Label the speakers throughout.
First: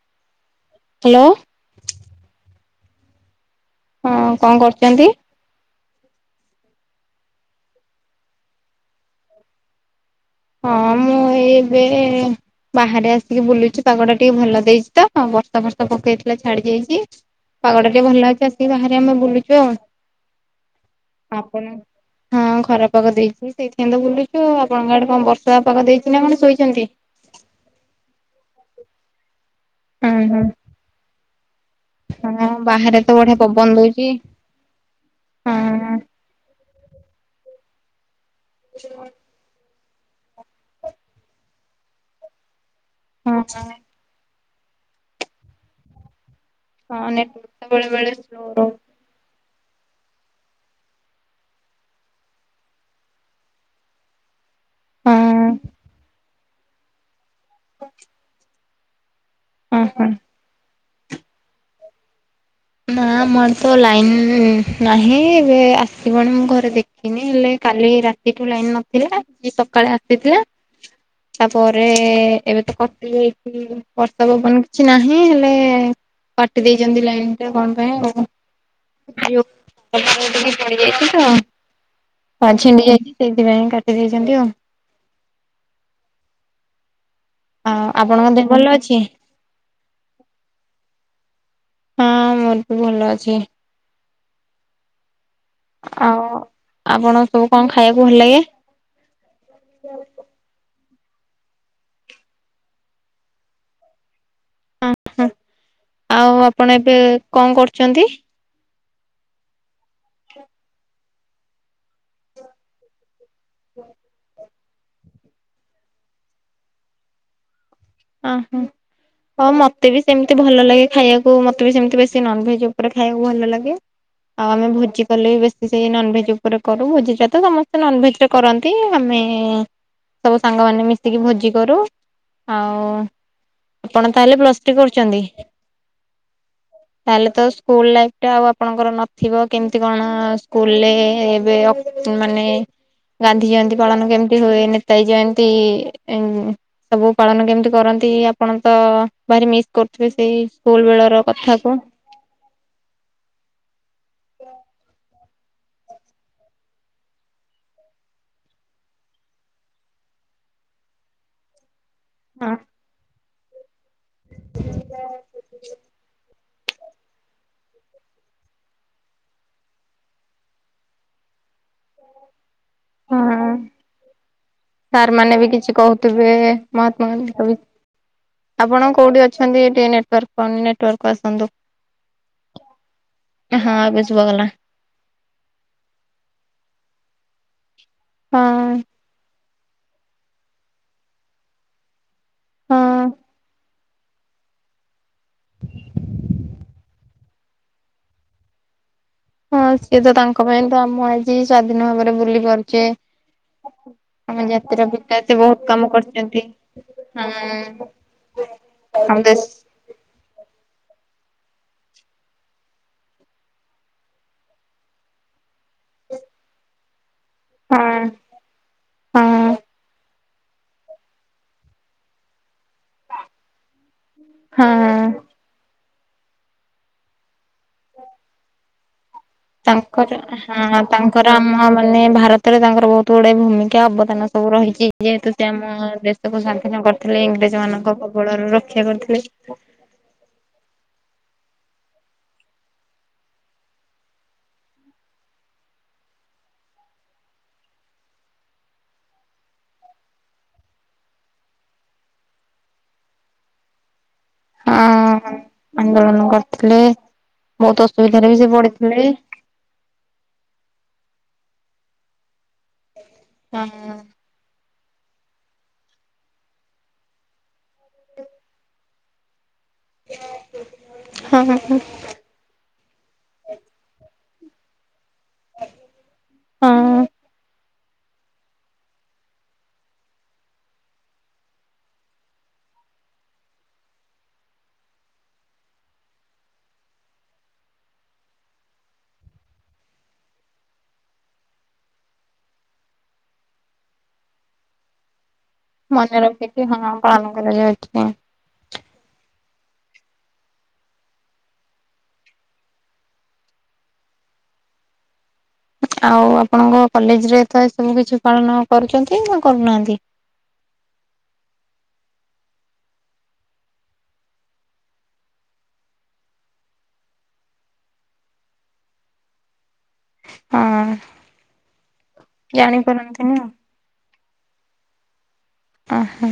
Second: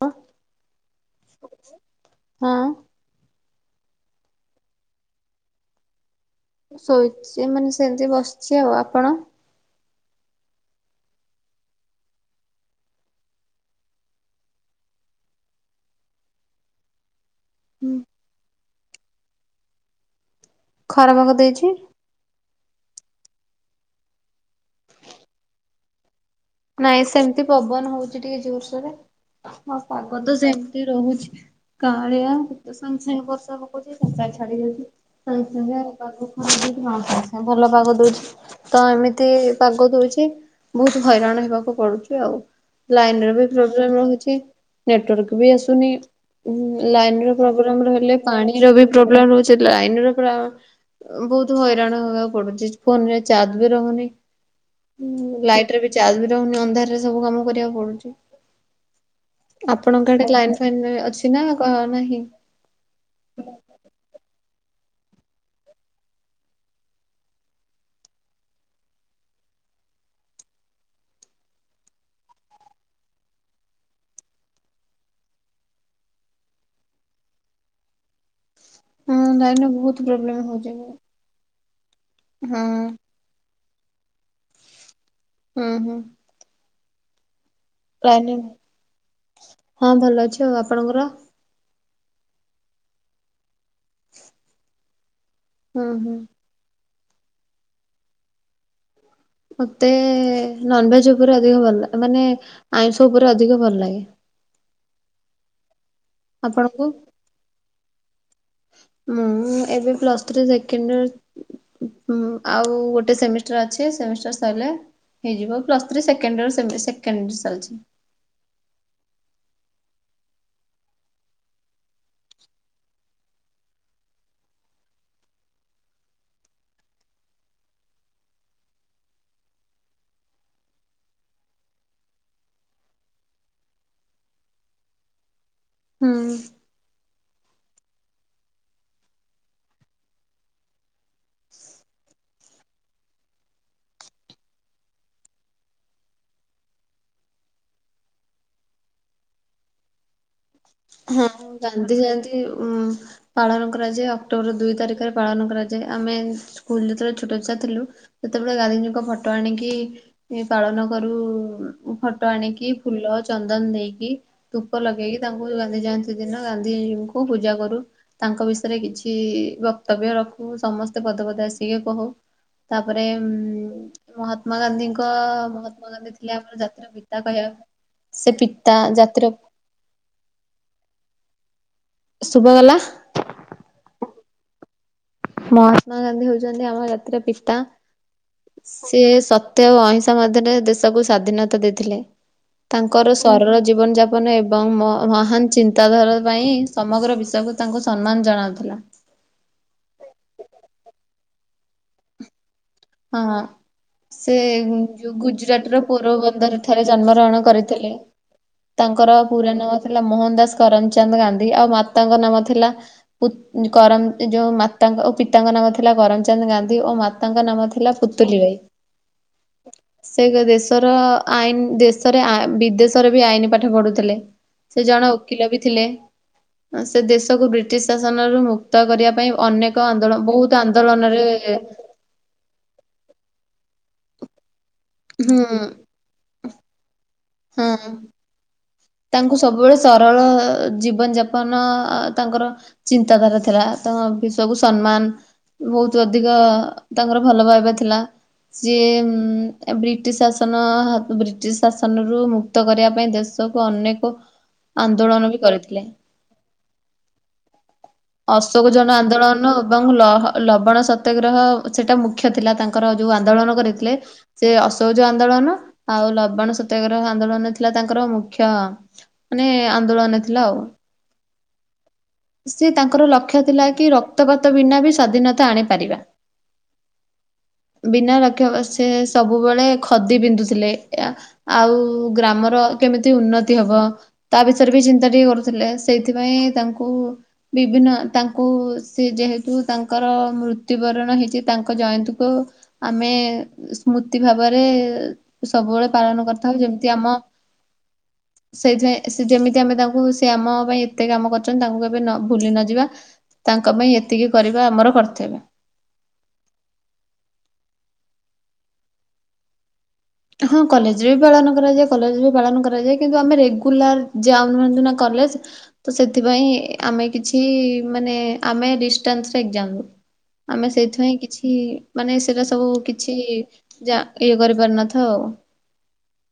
Speaker 1: ହଁ
Speaker 2: ହ୍ୟାଲୋ
Speaker 1: ହଁ।
Speaker 2: ହଁ କଣ କରୁଚନ୍ତି?
Speaker 1: ଶୋଇଛି ମାନେ ସେମିତି ବସିଛି ଆଉ ଆପଣ?
Speaker 2: ହଁ ମୁଁ ଏବେ ବାହାରେ ଆସିକି ବୁଲୁଚୁ ପାଗ ଟା ଟିକେ ଭଲ ଦେଇଛି ତ ବର୍ଷା ବର୍ଷ ପକେଇଥିଲା ଛାଡି ଯାଇଚି। ପାଗଟା ଟିକେ ଭଲ ଅଛି ଆସିକି ବାହରେ ଆମେ ବୁଲୁଛୁ ଆଉ।
Speaker 1: ଖରା ପାଗ ଦେଇଛି।
Speaker 2: ଖରାପାଗ ଦେଇଛି ସେଇଥିପାଇଁ ତ ବୁଲୁଛୁ। ଆପଣଙ୍କ ଆଡେ କଣ ବର୍ଷା ପାଗ ଦେଇଛି? ନା କଣ ଶୋଇଛନ୍ତି?
Speaker 1: ନାଇଁ ସେମିତି ପବନ ହଉଛି ଟିକେ ଜୋର୍ସୋ ରେ। ହଁ ପାଗ ତ ସେମିତି ରହୁଛି। କାଳିଆ
Speaker 2: ହଁ
Speaker 1: ସାଙ୍ଗେ
Speaker 2: ବାହାରେ ତ
Speaker 1: ସାଙ୍ଗେ
Speaker 2: ବଢିଆ
Speaker 1: ବର୍ଷା
Speaker 2: ପବନ
Speaker 1: ପକଉଛି
Speaker 2: ଦଉଛି
Speaker 1: ସାଙ୍ଗ ସାଙ୍ଗେ ଛାଡି ଯାଉଛି ସାଙ୍ଗେ
Speaker 2: ହଁ
Speaker 1: ସାଙ୍ଗେ ପା ହଁ ଭଲ ପାଗ ଦଉଛି ତ ଏମିତି ପାଗ ଦଉଛି ବହୁତ ହଇରାଣ ହେବାକୁ ପଡୁଛି ଆଉ ଲାଇନ ର ବି
Speaker 2: ହଁ
Speaker 1: ପ୍ରୋବ୍ଲେମ ରହୁଛି ନେଟୱାର୍କ ବି ଆସୁନି
Speaker 2: ହଁ
Speaker 1: ଲାଇନ ର
Speaker 2: ନେଟୱାର୍କ
Speaker 1: ପ୍ରୋବ୍ଲେମ
Speaker 2: ବେଳେ ବେଳେ
Speaker 1: ରହିଲେ
Speaker 2: ସ୍ଲୋ
Speaker 1: ପାଣିର
Speaker 2: ରହୁଛି
Speaker 1: ବି ପ୍ରୋବ୍ଲେମ ରହୁ ସେ ଲାଇନର ପରା ବହୁତ ହଇରାଣ ହବାକୁ ପଡୁଛି ଫୋନରେ ଚାର୍ଜ ବି ରହୁନି।
Speaker 2: ହଁ
Speaker 1: ଲାଇଟ ରେ ବି ଚାର୍ଜ ବି ରହୁନି ଅନ୍ଧାରରେ ସବୁ କାମ କରିବାକୁ ପଡୁଛି।
Speaker 2: ହଁ ହଁ
Speaker 1: ଆପଣଙ୍କ ଆଡେ ଲାଇନ୍ ଫାଇନ୍ ଅଛି ନା ନାହିଁ?
Speaker 2: ନା ଆମ ଆଡେ ତ ଲାଇନ ନାହିଁ ଏବେ ଆସିବଣୀ ମୁଁ ଘରେ ଦେଖିନି ହେଲେ କାଲି ରାତିଠୁ ଲାଇନ ନଥିଲା। [unintelligible] ସକାଳେ ଆସିଥିଲା ତାପରେ ଏବେ ତ କଟି ଯାଇଛି ବର୍ଷା ପବନ କିଛି ନାହିଁ ହେଲେ କାଟି ଦେଇଛନ୍ତି ଲାଇନ ଟା କଣ ପାଇଁ ଆଉ।
Speaker 1: ହଁ
Speaker 2: ଯିଓ
Speaker 1: ଲାଇନ ର ବହୁତ
Speaker 2: ତମର
Speaker 1: ପ୍ରୋବ୍ଲେମ
Speaker 2: ଟିକେ
Speaker 1: ହଉଛି
Speaker 2: ପଡି ଯାଇଛି ତ ତା
Speaker 1: ହଁ
Speaker 2: ଛିଣ୍ଡିଯାଇଛି ସେଇଥିପାଇଁ କାଟିଦେଇଛ
Speaker 1: ହୁଁ ହୁଁ।
Speaker 2: ଆଉ
Speaker 1: ଲାଇନ୍
Speaker 2: ଆପଣଙ୍କ ଦେହ ଭଲ ଅଛି?
Speaker 1: ଆଇଲା। ହଁ ଭଲ ଅଛି ଆଉ ଆପଣଙ୍କର?
Speaker 2: ହଁ ମୋର ବି ଭଲ ଅଛି।
Speaker 1: ହୁଁ ହୁଁ।
Speaker 2: ଆଉ ଆପଣ ସବୁ କଣ ଖାଇବାକୁ ଭଲ ଲାଗେ?
Speaker 1: ମତେ ନନ୍ଭେଜ୍ ଯୋ ଉପରେ ଅଧିକ ଭଲ। ମାନେ ଆଇଁଷ ଉପରେ ଅଧିକ ଭଲ ଲାଗେ।
Speaker 2: ଅହଁ ଆଉ ଆପଣ
Speaker 1: ଆପଣଙ୍କୁ?
Speaker 2: ଏବେ କଣ କରୁଛନ୍ତି?
Speaker 1: ମୁଁ ଏବେ ପ୍ଲସ ଥ୍ରି ସେକେଣ୍ଡ ଇଅର ଉ ହ ଆଉ ଗୋଟେ ସେମିସ ଷ୍ଟ୍ରା ଅଛି। ସେମିଷ୍ଟାର ସରିଲେ ହେଇଯିବ। ପ୍ଲସ ଥ୍ରି ସେକେଣ୍ଡ ଇୟର ସେମି ସେକେଣ୍ଡ ଇୟର ଚାଲିଛି।
Speaker 2: ଆଁ ହଁ। ହଁ ମତେ ବି ସେମିତି ଭଲ ଲାଗେ ଖାଇବାକୁ ମତେ ବି ସେମିତି ବେଶୀ ନନଭେଜ ଉପରେ ଖାଇବାକୁ ଭଲ ଲାଗେ। ଆଉ ଆମେ ଭୋଜି କଲେ ବି ବେଶୀ ସେଇ ନନଭେଜ ଉପରେ କରୁ ଭୋଜି ଟା ତ ସମସ୍ତେ ନନଭେଜ ରେ କରନ୍ତି ଆମେ ଏଁ ସବୁ ସାଙ୍ଗ ମାନ ମିଶିକି ଭୋଜି କରୁ। ଆଉ ଆପଣ ତାହେଲେ ପ୍ଲସ ଥ୍ରି କରୁଛନ୍ତି?
Speaker 1: ହୁଁ।
Speaker 2: ତାହେଲେ ତ ସ୍କୁଲ ଲାଇଫ ଟା ଆଉ ଆପଣଙ୍କର ନଥିବ କେମିତି କଣ ସ୍କୁଲରେ ଏବେ ଅପ୍ ମାନେ ଗାନ୍ଧୀ ଜୟନ୍ତୀ ପାଳନ କେମିତି ହୁଏ? ନେତାଜୀ ଜୟନ୍ତୀ ସବୁ ପାଳନ କେମିତି କରନ୍ତି? ଆପଣ ତ ଭାରି ମିସ୍ କରୁଥିବେ ସେଇ ସ୍କୁଲ ବେଳର
Speaker 1: ହଁ
Speaker 2: କଥାକୁ।
Speaker 1: ଗାନ୍ଧୀ ଜୟନ୍ତୀ ଉ ପାଳନ କରାଯାଏ ଅ ଅକ୍ଟୋବର ଦୁଇ ତାରିଖରେ ପାଳନ କରାଯାଏ। ଆମେ ସ୍କୁଲ ଯେତେବେଳେ ଛୋଟ ଛୁଆ ଥିଲୁ ସେତେବେଳେ ଗାନ୍ଧୀଜୀଙ୍କ ଫଟୋ ଆଣିକି ଇ ପାଳନ କରୁ ଫୋଟୋ ଆଣିକି ଫୁଲ ଚନ୍ଦନ ଦେଇକି ଧୁପ ଲଗେଇକି ତାଙ୍କୁ ଗାନ୍ଧି ଜୟନ୍ତୀ ଦି ଦିନ ଗାନ୍ଧୀଜିଙ୍କୁ ପୂଜା କରୁ ତାଙ୍କ ବିଷୟରେ କିଛି ବକ୍ତବ୍ୟ ରଖୁ ସମସ୍ତେ ପଦ ଦା ସିଏ କହୁ। ତାପରେ ଉମ
Speaker 2: ହଁ
Speaker 1: ମହାତ୍ମା ଗାନ୍ଧୀଙ୍କ
Speaker 2: ସାର୍ ମାନେ ବି କିଛି
Speaker 1: ମହାତ୍ମା ଗାନ୍ଧୀ
Speaker 2: କହୁଥିବେ
Speaker 1: ଥିଲେ ଆମର ଜାତିର
Speaker 2: ମହାତ୍ମା
Speaker 1: ପିତା
Speaker 2: ଗାନ୍ଧୀଙ୍କ
Speaker 1: କହିବା
Speaker 2: ବି ଆପଣ କୋଉଠି ଅଛନ୍ତି ଏ ଟିକେ ନେଟୱାର୍କ ପାଉନି ନେଟୱାର୍କ କୁ ଆସନ୍ତୁ।
Speaker 1: ଶୁଭାଗଲା?
Speaker 2: ହଁ ଏବେ ଶୁଭାଗଲା।
Speaker 1: ମହାତ୍ମା ଗାନ୍ଧୀ ହଉଛନ୍ତି ଆମ ଜାତିର ପିତା
Speaker 2: ହଁ
Speaker 1: ସିଏ ସ ତ୍ୟ ଓ ଅହିଂସା ମଧ୍ୟରେ ଦେଶକୁ ସ୍ଵାଧୀନତା ଦେଇଥିଲେ।
Speaker 2: ହଁ
Speaker 1: ତାଙ୍କର ସରଳ ଜୀବନ ଯାପ ବନ ଏବଂ ମ ମହାନ ଚିନ୍ତାଧାରା ପାଇଁ ସମଗ୍ର ବିଶ୍ଵକୁ ତାଙ୍କୁ ସମ୍ମାନ ଜଣାଉଥିଲା।
Speaker 2: ହଁ ସିଏ ତ ତାଙ୍କ ପାଇଁ ତ ଆମ ଆଜି ସ୍ଵାଧୀନ ଭାବରେ ବୁଲି ପାରୁ
Speaker 1: ହଁ। ସେ
Speaker 2: ଜାତିର
Speaker 1: ଯଉ
Speaker 2: ବିକାଶେ ବହୁତ
Speaker 1: ଗୁଜୁରାଟର
Speaker 2: କାମ କରିଛନ୍ତି।
Speaker 1: ପୋରବନ୍ଦର ଠାରେ ଜନ୍ମ ଗ୍ରହଣ
Speaker 2: ହଁ
Speaker 1: କରିଥିଲେ। ତାଙ୍କର
Speaker 2: ଆମ ଦେଶ
Speaker 1: ପୁରା ନାମ ଥିଲା ମୋହନ ଦାସ କରମଚାନ୍ଦ ଗାନ୍ଧୀ ଆଉ ମାତାଙ୍କ ନାମ ଥିଲା ଉ କରମ ଯୋଉ ମାତାଙ୍କ ପିତାଙ୍କ ନା ଥିଲା କରମଚନ୍ଦ ଗାନ୍ଧୀ ଓ ମାତାଙ୍କ ନାମ ଥିଲା
Speaker 2: ହଁ
Speaker 1: ପୁତୁଲି ବାଇ।
Speaker 2: ହଁ
Speaker 1: ସେ ଦେଶର ଆଇନ ଦେଶରେ ଆ ବି ବିଦେଶରେ ବି ଆଇନ ପାଠ ପଢୁଥିଲେ ସେ ଜଣେ
Speaker 2: ହଁ।
Speaker 1: ଓକିଲ ବି ଥିଲେ ସେ ଦେଶକୁ ବି ଶ ଶାସନରୁ ମୁକ୍ତ କରିବା ପାଇଁ ଅନେକ ଆନ୍ଦୋଳନ
Speaker 2: ତାଙ୍କର
Speaker 1: ବହୁତ
Speaker 2: ହଁ
Speaker 1: ଆନ୍ଦୋଳନରେ
Speaker 2: ତାଙ୍କର ଆମ ମାନେ ଭାରତରେ ତାଙ୍କର ବହୁ ତ ଗୁଡେ ଭୂମିକା ଅବଦାନ ସବୁ ରହିଛି ଯେହେତୁ
Speaker 1: ହୁଁ
Speaker 2: ସେ ଆମ ଦେଶକୁ ସ୍ୱାଧୀନ କ ରିଥିଲେ
Speaker 1: ହଁ
Speaker 2: ଇଂରେଜମାନଙ୍କ କବଳରୁ ର
Speaker 1: ତାଙ୍କୁ ସବୁବେଳେ ସରଳ ଜୀବନ ଯାପ ନ କଣ ତାଙ୍କର ଚିନ୍ତାଧାରା ଥିଲା ତ ବି ସବୁ ସମ୍ମାନ। ବହୁତ ଅଧିକ ତାଙ୍କର ଭଲ ପାଇବା ଥିଲା। ସିଏ ଉମ ବ୍ରିଟିଶ ଶାସନ ବ୍ରିଟିଶ ଶାସନରୁୁ ମୁକ୍ତ କରିବା ପାଇଁ ଦେଶ କୁ ଅନେକ ଆନ୍ଦୋଳନ
Speaker 2: ହଁ
Speaker 1: ବି କରିଥିଲେ।
Speaker 2: ଆନ୍ଦୋଳନ କରିଥିଲେ ବହୁତ ଅସୁବିଧାରେ ବି ସେ
Speaker 1: ଅଶୋକ ଜନ
Speaker 2: ପଡିଥିଲେ।
Speaker 1: ଆନ୍ଦୋଳନ ଏବଂ ଲ ଲବଣ ସତ୍ୟାଗ୍ରହ ସେଟା ମୁଖ୍ୟ ଥିଲା ତାଙ୍କର ଯୋଉ ଆନ୍ଦୋଳନ କରିଥିଲେ
Speaker 2: ହଁ
Speaker 1: ସେ ଅ ଉ ଆନ୍ଦୋଳନ ଆଉ ଲବଣ ସତ୍ୟାଗ୍ରହ ଆନ୍ଦୋଳନ ଥିଲା ତାଙ୍କର ମୁଖ୍ୟ ମାନେ ଆନ୍ଦୋଳନ ଥିଲା ଆଉ
Speaker 2: ହଁ
Speaker 1: ସେ ତାଙ୍କର ଲକ୍ଷ୍ୟ ଥିଲା କି ର ଗତ ବିନା ବି ସ୍ୱାଧୀନତା ଆଣିପାରିବା।
Speaker 2: ହଁ
Speaker 1: ବିନା ଲକ୍ଷ ସେ ସବୁବେଳେ ଖଦି ପିନ୍ଧୁଥିଲେ ଏ ଆଉ ଗ୍ରାମର କେମ ତି ଉନ୍ନତି ହବ ତା ବିଷୟରେ ବି ଚିନ୍ତା ଟିକେ କରୁଥିଲେ ସେଇଥିପାଇଁ ତାଙ୍କୁ ବିଭିନ୍ନ ତାଙ୍କୁ ସେ ଯେହେତୁ ତାଙ୍କର ମୃତ୍ୟୁବରଣ ହେଇଛି ତାଙ୍କ ଜୟନ୍ତୀକୁ ଆମେ ଆମେ ସ୍ମୃତି ଭାବରେ ସବୁବେଳେ
Speaker 2: ମନେ
Speaker 1: ପାଳନ କରିଥାଉ
Speaker 2: ରଖିକି ହଁ
Speaker 1: ଯେମିତି ଆମ
Speaker 2: ପାଳନ କରାଯାଉଛି।
Speaker 1: ସେଯେ ସେ ଯେମିତି ଆମେ ତାଙ୍କୁ ସେ ଆମ ପାଇଁ ଏତେ କାମ କରଛନ୍ତି ତାଙ୍କୁ କେବେ ଭୁଲି ନ ଯିବା ତାଙ୍କ ପାଇଁ ଏତିକି କର ଆମର କର୍ତ୍ତବ୍ୟ।
Speaker 2: ଆଉ ଆପଣଙ୍କ କଲେଜ ରେ ତ ଏ ସବୁ କିଛି ପାଳନ କରୁଛନ୍ତି ନା କରୁନାହାନ୍ତି?
Speaker 1: ହଁ କଲେଜରେ ବି ପାଳନ କରାଯାଏ କଲେଜରେ ବି ପାଳନ କରାଯାଏ କିନ୍ତୁ ଆମେ ରେଗୁଲାର ଯାଉ ନାହାନ୍ତି ନା କଲ ଜ ସେଥିପାଇଁ ଆମେ କିଛି ମାନେ ଆମେ ଡିଷ୍ଟାନ୍ସ୍ ରେ ଏକ୍ଜାମ୍ ଦଉ। ଆମେ
Speaker 2: ହଁ
Speaker 1: ସେଇଥିପାଇଁ କିଛି ମାନେ ସେଇଟା ସବୁ କିଛି
Speaker 2: ଜାଣିପାରନ୍ତିନି
Speaker 1: ଯା ଇଏ କରିପାରିନଥୁ ଉ।
Speaker 2: ଓ ହୋ।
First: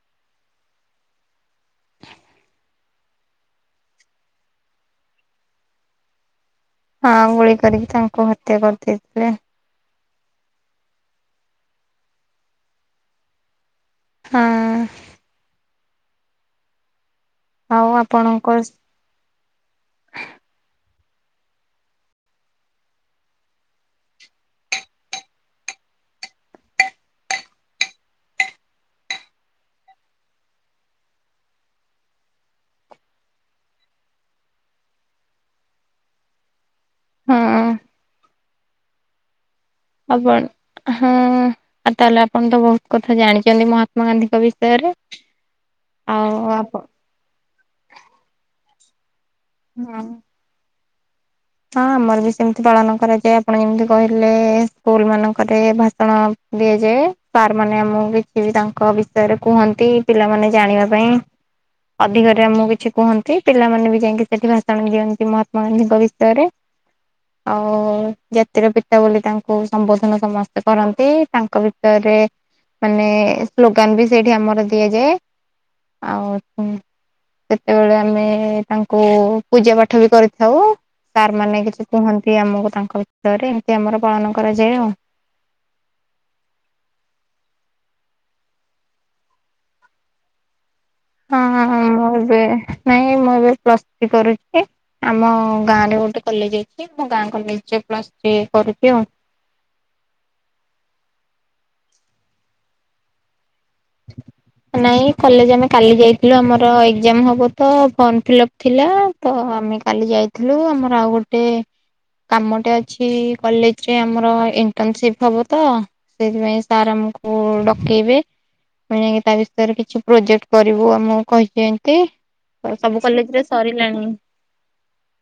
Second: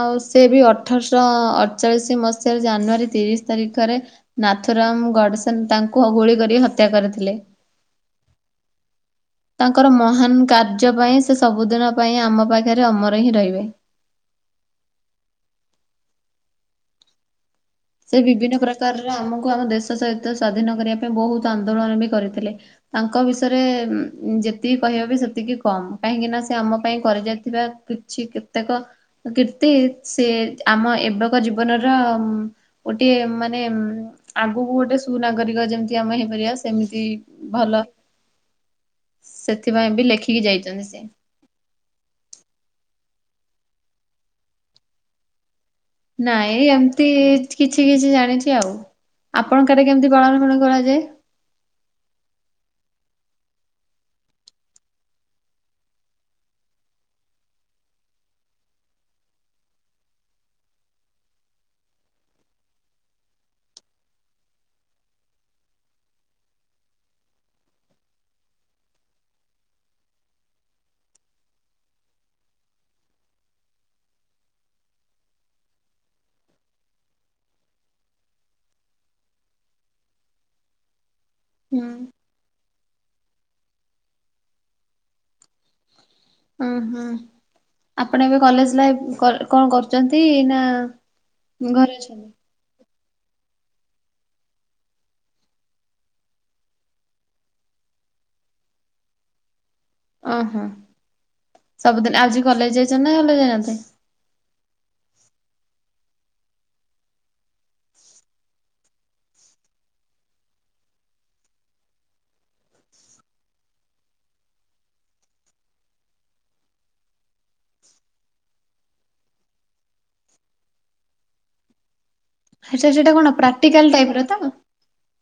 Speaker 1: ଆଉ ସେ ବି ଅଠରଶହ ଅଠଚାଳିଶି ମସିହାରେ ଜାନୁଆରୀ ତିରିଶ ତାରିଖରେ ନା ନାଥୁରାମ ଗଡ଼ସେନ ତାଙ୍କୁ ହ ଗୁଳି କରି ହ
Speaker 2: ହଁ ଗୁଳି କରିକି ତାଙ୍କୁ ହତ୍ୟା କରିଦେଇଥିଲେ।
Speaker 1: ତାଙ୍କର ମହାନ କାର୍ଯ୍ୟ ପାଇଁ ସେ ସବୁଦିନ ପାଇଁ ଆମ ପାଖରେ ଅମର ହିଁ ରହିବେ।
Speaker 2: ହଁ। ଆଉ
Speaker 1: ସେ
Speaker 2: ଆପଣଙ୍କ
Speaker 1: ବିଭିନ୍ନ ପ୍ରକାରର ଆମକୁ ଆମ ଦେଶ ସହିତ ସ୍ଵାଧୀନ କରିବା ବହୁତ ଆନ୍ଦୋଳନ ବି କରିଥିଲେ ତାଙ୍କ ବିଷୟରେ ଯେତିକି କହିବ ବି ସେତିକି କମ କାହିଁକି ନା ସେ ଆମ ପାଇଁ କରି ଯାଇଥିବା କିଛି କେତେକ କୀର୍ତ୍ତି ସେ ଆମ ଏବେକ ଜୀବନର ଗୋଟେ ମାନେ ଆଗକୁ ଗୋଟେ ସୁନାଗରିକ ଯେମିତି ଆମେ ହେଇପାରିବା ସେମିତି
Speaker 2: ହଁ
Speaker 1: ଭଲ ସେ ସେଥିପାଇଁ ବି
Speaker 2: ଆଣ
Speaker 1: ଲେଖିକି ଯାଇଛନ୍ତି
Speaker 2: ହଁ ଆ ତାହଲେପଣ ତ ବହୁତ କଥା ଜାଣିଛନ୍ତି ମହାତ୍ମା ଗାନ୍ଧୀଙ୍କ ବିଷୟରେ ଆଉ
Speaker 1: ନାଇଁ
Speaker 2: ଆପଣ
Speaker 1: ଏମିତି କିଛି କିଛି ଜାଣିଛି ଆଉ ଆପଣଙ୍କଟରେ
Speaker 2: ହଁ
Speaker 1: କେମିତି ପାଳଣ କରାଯାଏ?
Speaker 2: ହଁ ଆମର ବି ସେମିତି ପାଳନ କରାଯାଏ ଆପଣ ଯେମିତି କହିଲେ ସ୍କୁଲ ମାନଙ୍କରେ ଭାଷଣ ଦିଆଯାଏ ସାର୍ ମାନେ ଆମକୁ କିଛି ତାଙ୍କ ବିଷୟରେ କୁହନ୍ତି ପିଲାମାନେ ଜାଣିବା ପାଇଁ ଅଧିକରେମକୁ କିଛି କୁହନ୍ତି ପିଲାମାନେ ବି ଯାଇଁକି ସେଠି ଭାଷଣ ଦିଅନ୍ତି ମହାତ୍ମା ଗାନ୍ଧୀଙ୍କ ବି ସରେ ଆଉ ଜାତିର ପିତା ବୋଲି ତାଙ୍କୁ ସମ୍ବୋଧନ ସମସ୍ତେ କରନ୍ତି ତାଙ୍କ ଭିତରେ ମାନେ ସ୍ଲୋଗାନ ବି ସେଇଠି ଆମର ଦିଆଯାଏ। ଆଉ ହ ସେତେବେଳେ ଆମେ ତାଙ୍କୁ ପୂଜା ପାଠ ବି କରିଥାଉ। ସାର୍ ମାନେ କିଛି
Speaker 1: ହୁଁ
Speaker 2: କୁହନ୍ତି ଆମକୁ ତାଙ୍କ କତ୍ରରେ ଏମିତି ଆମର ପାଳନ କରାଯାଏ ଆଉ।
Speaker 1: ହଁ ହୁଁ ଆପଣ ଏବେ କଲେଜ ଲାଇଫ କଣ କରୁଛନ୍ତି ନା ଘରେ ଅଛନ୍ତି।
Speaker 2: ଏ ପ୍ଲସ ଥ୍ରୀ କରୁଛି ଆମ ଗାଁ ରେ ଗୋଟେ କଲେଜ ଅଛି ଆମ ଗାଁ କଲେଜ ପ୍ଲସ ଥ୍ରୀ। ଇଏ କରଛି ଆଉ।
Speaker 1: ହ ଓହୋ ସବୁଦିନ ଆଜି କଲେଜ ଯାଇଛ ନା କଲେ ଯାଇନାହାନ୍ତି।
Speaker 2: ନାଇଁ କଲେଜ ଆମେ କାଲି ଯାଇଥିଲୁ ଆମର ଏକ୍ଜାମ ହବ ତ ଫର୍ମ ଫିଲ୍ଅପ ଥିଲା ତ। ଆମେ କାଲି ଯାଇଥିଲୁ ଆମର ଆଉ ଗୋଟେ କାମଟେ ଅଛି କଲେଜରେ ଆମର ଇଣ୍ଟରନସିପ ହବ ତ ସେଥିପାଇଁ ସାରତ ଆମକୁ ଡକେଇବେ ମାନେ ତା ବିଷୟରେ କିଛି ପ୍ରୋଜେକ୍ଟ କରିବୁ ଆମକୁ କହିଛି ଏମିତି
Speaker 1: ସେଟା
Speaker 2: ସବୁ
Speaker 1: ସେଟା କଣ
Speaker 2: କଲେଜରେ
Speaker 1: ପ୍ରାକ୍ଟିକାଲ
Speaker 2: ସରିଲାଣି।
Speaker 1: ଟାଇପ ର ତ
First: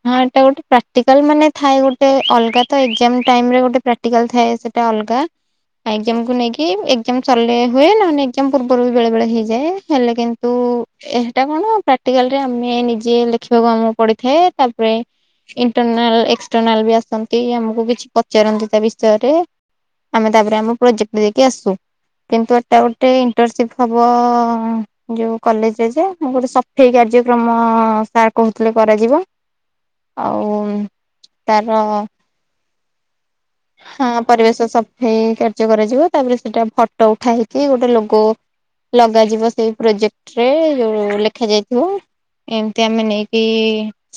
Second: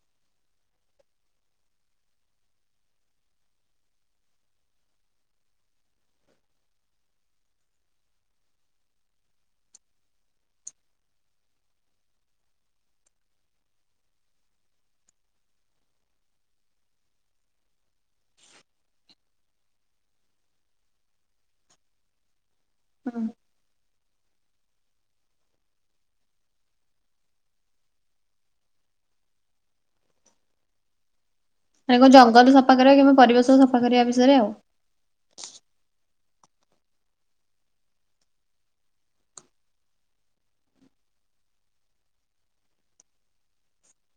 Speaker 2: ହଁ ଏଇଟା ଗୋଟେ ପ୍ରାକ୍ଟିକାଲ ମାନେ ଥାଏ ଗୋଟେ ଅଲଗା ତ ଏକ୍ସଜାମ ଟାଇମ୍ ରେ ଗୋଟେ ପ୍ରାକ୍ଟିକାଲ ଥାଏ ସେଇଟା। ଉଲକା ଏକ୍ସଜାମ କୁ ନେଇକି ଏକ୍ସଜାମ ସାରିଲେ ହୁଏ ଏକ୍ସଜାମ ପୂର୍ବ ବି ବେଳେ ବେଳେ ହେଇଯାଏ ହେଲେ କିନ୍ତୁ ଏଟା କଣ ପ୍ରାକ୍ଟିକାଲ ରେ ଆମେ ନିଜେ ଲେଖିବାକୁ ମୁ ପଡିଥାଏ ତାପରେ ଇଣ୍ଟରନାଲ ଏକ୍ସଟର୍ନାଲ ବି ଆସନ୍ତି ଆମକୁ କିଛି ପଚାରନ୍ତି ତା ବିଷୟରେ। ଆମେ ତାପରେ ଆମ ପ୍ରୋଜେକ୍ଟ ଦେଇକି ଆସୁ କିନ୍ତୁ ଏଟା ଗୋଟେ ପ୍ଟର ସିପ୍ଟ ହବ ଯୋଉ କଲେଜରେ ଯେ ଗୋଟେ ସଫେଇ କାର୍ଯ୍ୟକ୍ରମ ସାଟ କହୁଥିଲେ କରାଯିବ ଆଉ ତାର
Speaker 1: ମାନେ କଣ ଜଙ୍ଗଲରେ ସଫା କରିବା କେବେ ପରିବେଶ। ସଫା କରିବା
Speaker 2: ହଁ
Speaker 1: ବିଷୟରେ ଆଉ
Speaker 2: ପରିବେଶ ସଫେଇ କାର୍ଯ୍ୟ କରାଯିବ। ତାପରେ ସେଟା ଫୋଟୋ ଉଠା ହେଇକି ଗୋଟେ ଲୋଗ ଲଗାଯିବ ସେଇ ପ୍ରୋଜେକ୍ଟ ରେ ଯୋଉ ଲେଖା ଯାଇଥିବ। ଏମିତି ଆମେ ନେଇକି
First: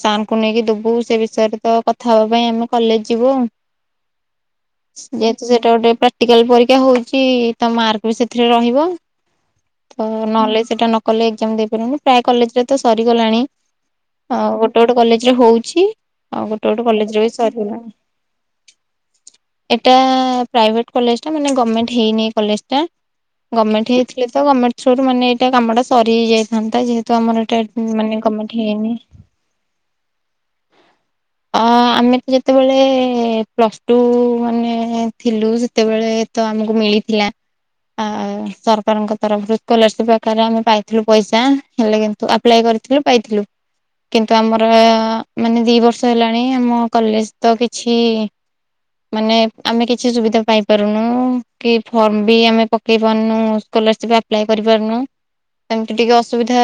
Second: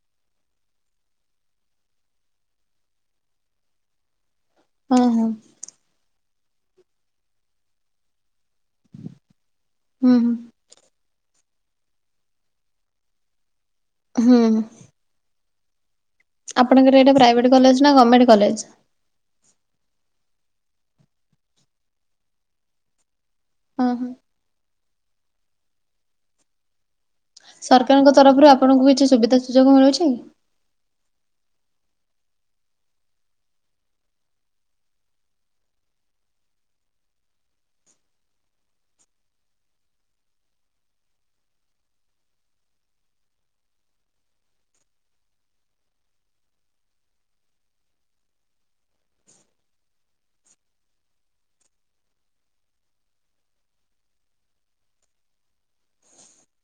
Speaker 2: ସାରଙ୍କୁ ନେଇକି ଦବୁ ସେ ବିଷୟରେ ତ କଥା ହବା ପାଇଁ ଆମେ କଲେଜ ଥିବୁ।
Speaker 1: ହଁ ହଁ
Speaker 2: ଯେହେତୁ ସେଇଟା ଗୋଟେ ପ୍ରା ପ୍ରାକ୍ଟିକାଲ ପରୀକ୍ଷା ହଉଛି ତା ମାର୍କ ବି ସେଥିରେ ରହିବ ତ
Speaker 1: ହୁଁ ହୁଁ।
Speaker 2: ନହେଲେ ସେଇଟା ନ କଲେ ଏକ୍ଜାମ ଦେଇପାରିଲିନି ପ୍ରାୟ କଲେଜରେ ତ ସରିଗଲାଣି ଆ
Speaker 1: ହୁଁ
Speaker 2: ଗୋଟେ ଗୋଟେ କଲେଜରେ ହଉଛି। ଆଉ ଗୋଟେ ଗୋଟେ
Speaker 1: ଆପଣଙ୍କର ଏଇଟା
Speaker 2: କଲେଜରେ ବି
Speaker 1: ପ୍ରାଇଭେଟ କଲେଜ ନା
Speaker 2: ସାରିଗଲାନି।
Speaker 1: Government college?
Speaker 2: ଏଟା ପ୍ରାଇଭେଟ କଲେଜ ଟା ମାନେ ଗଭର୍ଣମେଣ୍ଟ ହେଇନି କଲେଜ ଟା। ଗମେଣ୍ଟ
Speaker 1: ଓହୋ
Speaker 2: ହେଇଥିଲେ ତ ଗମେଣ୍ଟ ଥ୍ରୋରୁ ମାନେ ଏଇଟା କାମ ଟା ସରି ହେଇ ଯାଇଥାନ୍ତା ଯେହେତୁ ତ ଆମର ଏଇଟା
Speaker 1: ସରକାରଙ୍କ
Speaker 2: ମାନେ
Speaker 1: ତରଫରୁ
Speaker 2: ଗମେଣ୍ଟ
Speaker 1: ଆପଣଙ୍କୁ
Speaker 2: ହେଇନି।
Speaker 1: କିଛି ସୁବିଧା ସୁଯୋଗ ମିଳୁଛି?
Speaker 2: ଆ ଆମେ ତ ଯେତେବେଳେ ପ୍ଲସ୍ ଟୁ ମାନେ ଥିଲୁ ସେତେବେଳେ ତ ଆମକୁ ମିଳିଥିଲା। ଆ ସରକାରଙ୍କ ତରଫରୁ ସ୍କୋଲାସିପ ଆକାରରେ ଆମେ ପାଇଥିଲୁ ପଇସା ହେଲେ କିୁ ଆପ୍ଲାଏ କରିଥିଲୁ ପାଇଥିଲୁ। କିନ୍ତୁ ଆମର ମାନେ ଦି ବର୍ଷ ହେଲାଣି ଆମ କଲେଜ ତ କିଛି ମାନେ ଆମେ କିଛି ସୁବିଧା ପାଇପାରୁନୁ । କି ଫର୍ମ ବି ଆମେ ପକେଇ ପାରୁନୁ। ସ୍କୋଲାର ଆପ୍ଲାଏ କରିପାରୁନୁ। ସେମିତି ଟିକେ ଅସୁବିଧା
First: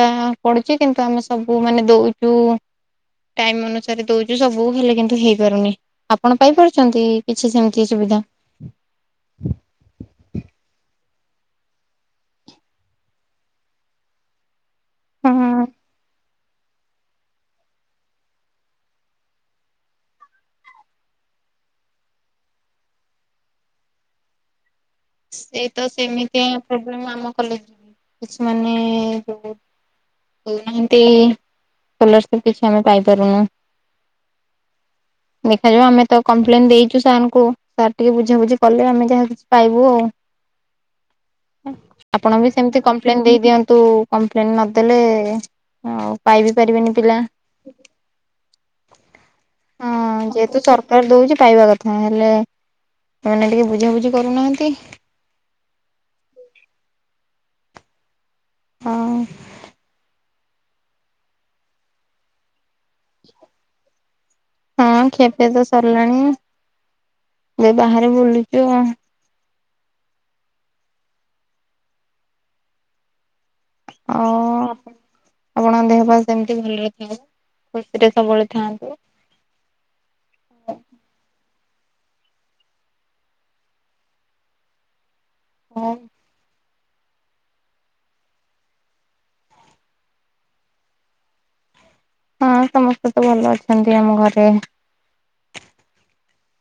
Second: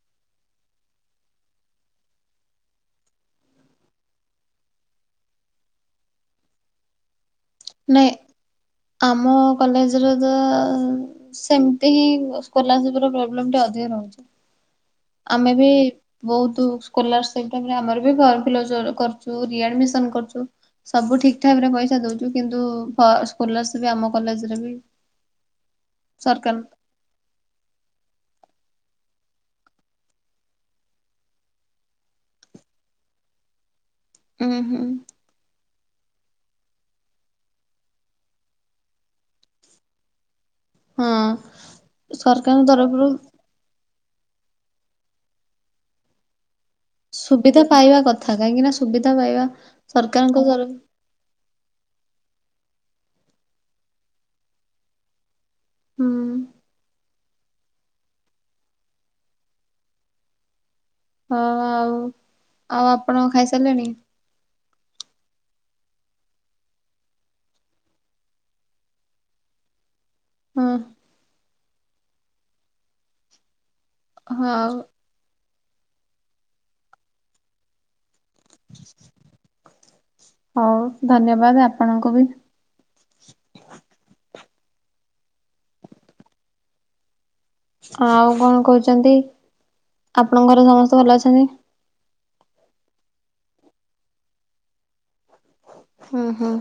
Speaker 2: ପଡୁଛି କିନ୍ତୁ ଆମେ ସବୁ ମାନେ ଦଉଛୁ। ଟାଇମ୍ ଅନୁସାରେ ଦଉଛୁ, ସବୁ ହେଲେ କିନ୍ତୁ ହେଇପାରୁନି ଆପଣ ପାଇପାରୁଛନ୍ତି? କିଛି ସେମିତି
Speaker 1: ନାଇଁ
Speaker 2: ସୁବିଧା?
Speaker 1: ଆମ କଲେଜ ର ତ ସେମିତି ହିଁ ସ୍କୋଲାର ଶିପ୍ ପ୍ରୋବ୍ଲେମ୍ ଟା ଅଧିକ ରହୁଛି। ଆମେ
Speaker 2: ହଁ
Speaker 1: ବି ବହୁତ ସ୍କୋଲାର ସିପ ଆମର ବି ଫୁମି କରୁଛ ରେ ଆଡମିଶନ କରୁଚୁ ସବୁ ଠିକ୍ ଠାକ ରେ ପଇସା ଦଉଛୁ କିନ୍ତୁ ସ୍କୁଲାର ସିପ ଆମ କଲେଜ ରେ ବି
Speaker 2: ସେଇ ତ ସେମିତି
Speaker 1: ସରକାର
Speaker 2: ପ୍ରୋବେଲମ ଆମ କଲେ କିଛି ମାନେ ଦଉ ନାହାନ୍ତି ସ୍କୋଲାର୍ ସିପ କିଛି ଆମେ ପାଇପାରୁନୁ।
Speaker 1: ହୁଁ ହୁଁ।
Speaker 2: ଦେଖାଯାଉ ଆମେ ତ କମ୍ପ୍ଲେନ ଦେଇଛୁ ସାର୍ଙ୍କୁ ସାର୍ ଟିକେ ବୁଝାବୁଝି କଲେ ଆମେ ଯାହା କିଛି ପାଇବୁ ଆ
Speaker 1: ହଁ
Speaker 2: ଆପଣ ବି
Speaker 1: ସରକାରଙ୍କ
Speaker 2: ସେମିତି
Speaker 1: ତରଫରୁ
Speaker 2: କମ୍ପ୍ଲେନ ଦେଇଦିଅନ୍ତୁ। କମ୍ପ୍ଲେନ ନଦେଲେ ଆଉ ପାଇବେ ପାରିବେନି ପିଲା
Speaker 1: ସୁବିଧା ପାଇବା କଥା କାହିଁକି ନା ସୁବିଧା ପାଇବା ସରକାରଙ୍କ
Speaker 2: ଯେହେତୁ
Speaker 1: ତରଫ
Speaker 2: ସରକାର ଦଉଛି ପାଇ କଥା ହେଲେ ଏମାନେ ଟିକେ ବୁଝାବୁଝି କରୁନାହାନ୍ତି।
Speaker 1: ହୁଁ।
Speaker 2: ହଁ।
Speaker 1: ହଁ ଆଉ ଆଉ ଆପଣ ଖାଇସାରିଲେଣି?
Speaker 2: ହଁ ଖିଆପିଆ ତ ସରିଲାଣି ଏ ବାହାରେ ବୁଲୁଛୁ ଆଉ।
Speaker 1: ହଁ ହଁ।
Speaker 2: ଆଉ ଆପଣଙ୍କ ଦେହ ପା ସେମିତି ଭଲରେ ଥାଉ ଖୁସିରେ ସବୁବେଳେ ଥାଆନ୍ତୁ।
Speaker 1: ହଉ ଧନ୍ୟବାଦ ଆ ଆପଣଙ୍କୁବି।
Speaker 2: ହଁ।
Speaker 1: ଆଉ କଣ କହୁଛନ୍ତି ଆପଣଙ୍କ ଘରେ ସମସ୍ତେ ଭଲ ଅଛନ୍ତି?
Speaker 2: ହଁ ସମସ୍ତେ ତ ଭଲ ଅଛନ୍ତି ଆମ ଘରେ।
Speaker 1: ହଁ ହଁ।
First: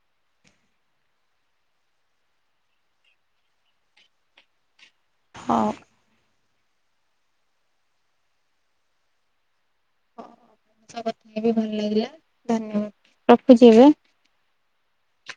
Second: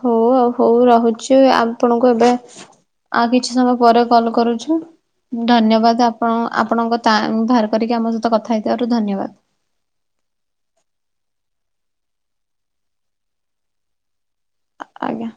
Speaker 1: ହଉ ଆଉ ହଉ ରହୁଛି ଆପଣଙ୍କୁ ଏବେ ଆଉ କିଛି ସମୟ ପରେ କଲ କରୁଛୁ।
Speaker 2: ହଉ।
Speaker 1: ଧନ୍ୟବାଦ ଆପଣ ଆପଣଙ୍କ ତା ବାହାର କରିକି ଆମ ସହିତ କଥା ହେଇଥିବାରୁ ଧନ୍ୟବାଦ।
Speaker 2: [unintelligible] ଭଲ ଲାଗିଲା ଧନ୍ୟବାଦ ରଖୁଛି ଏବେ?
Speaker 1: ଆଜ୍ଞା।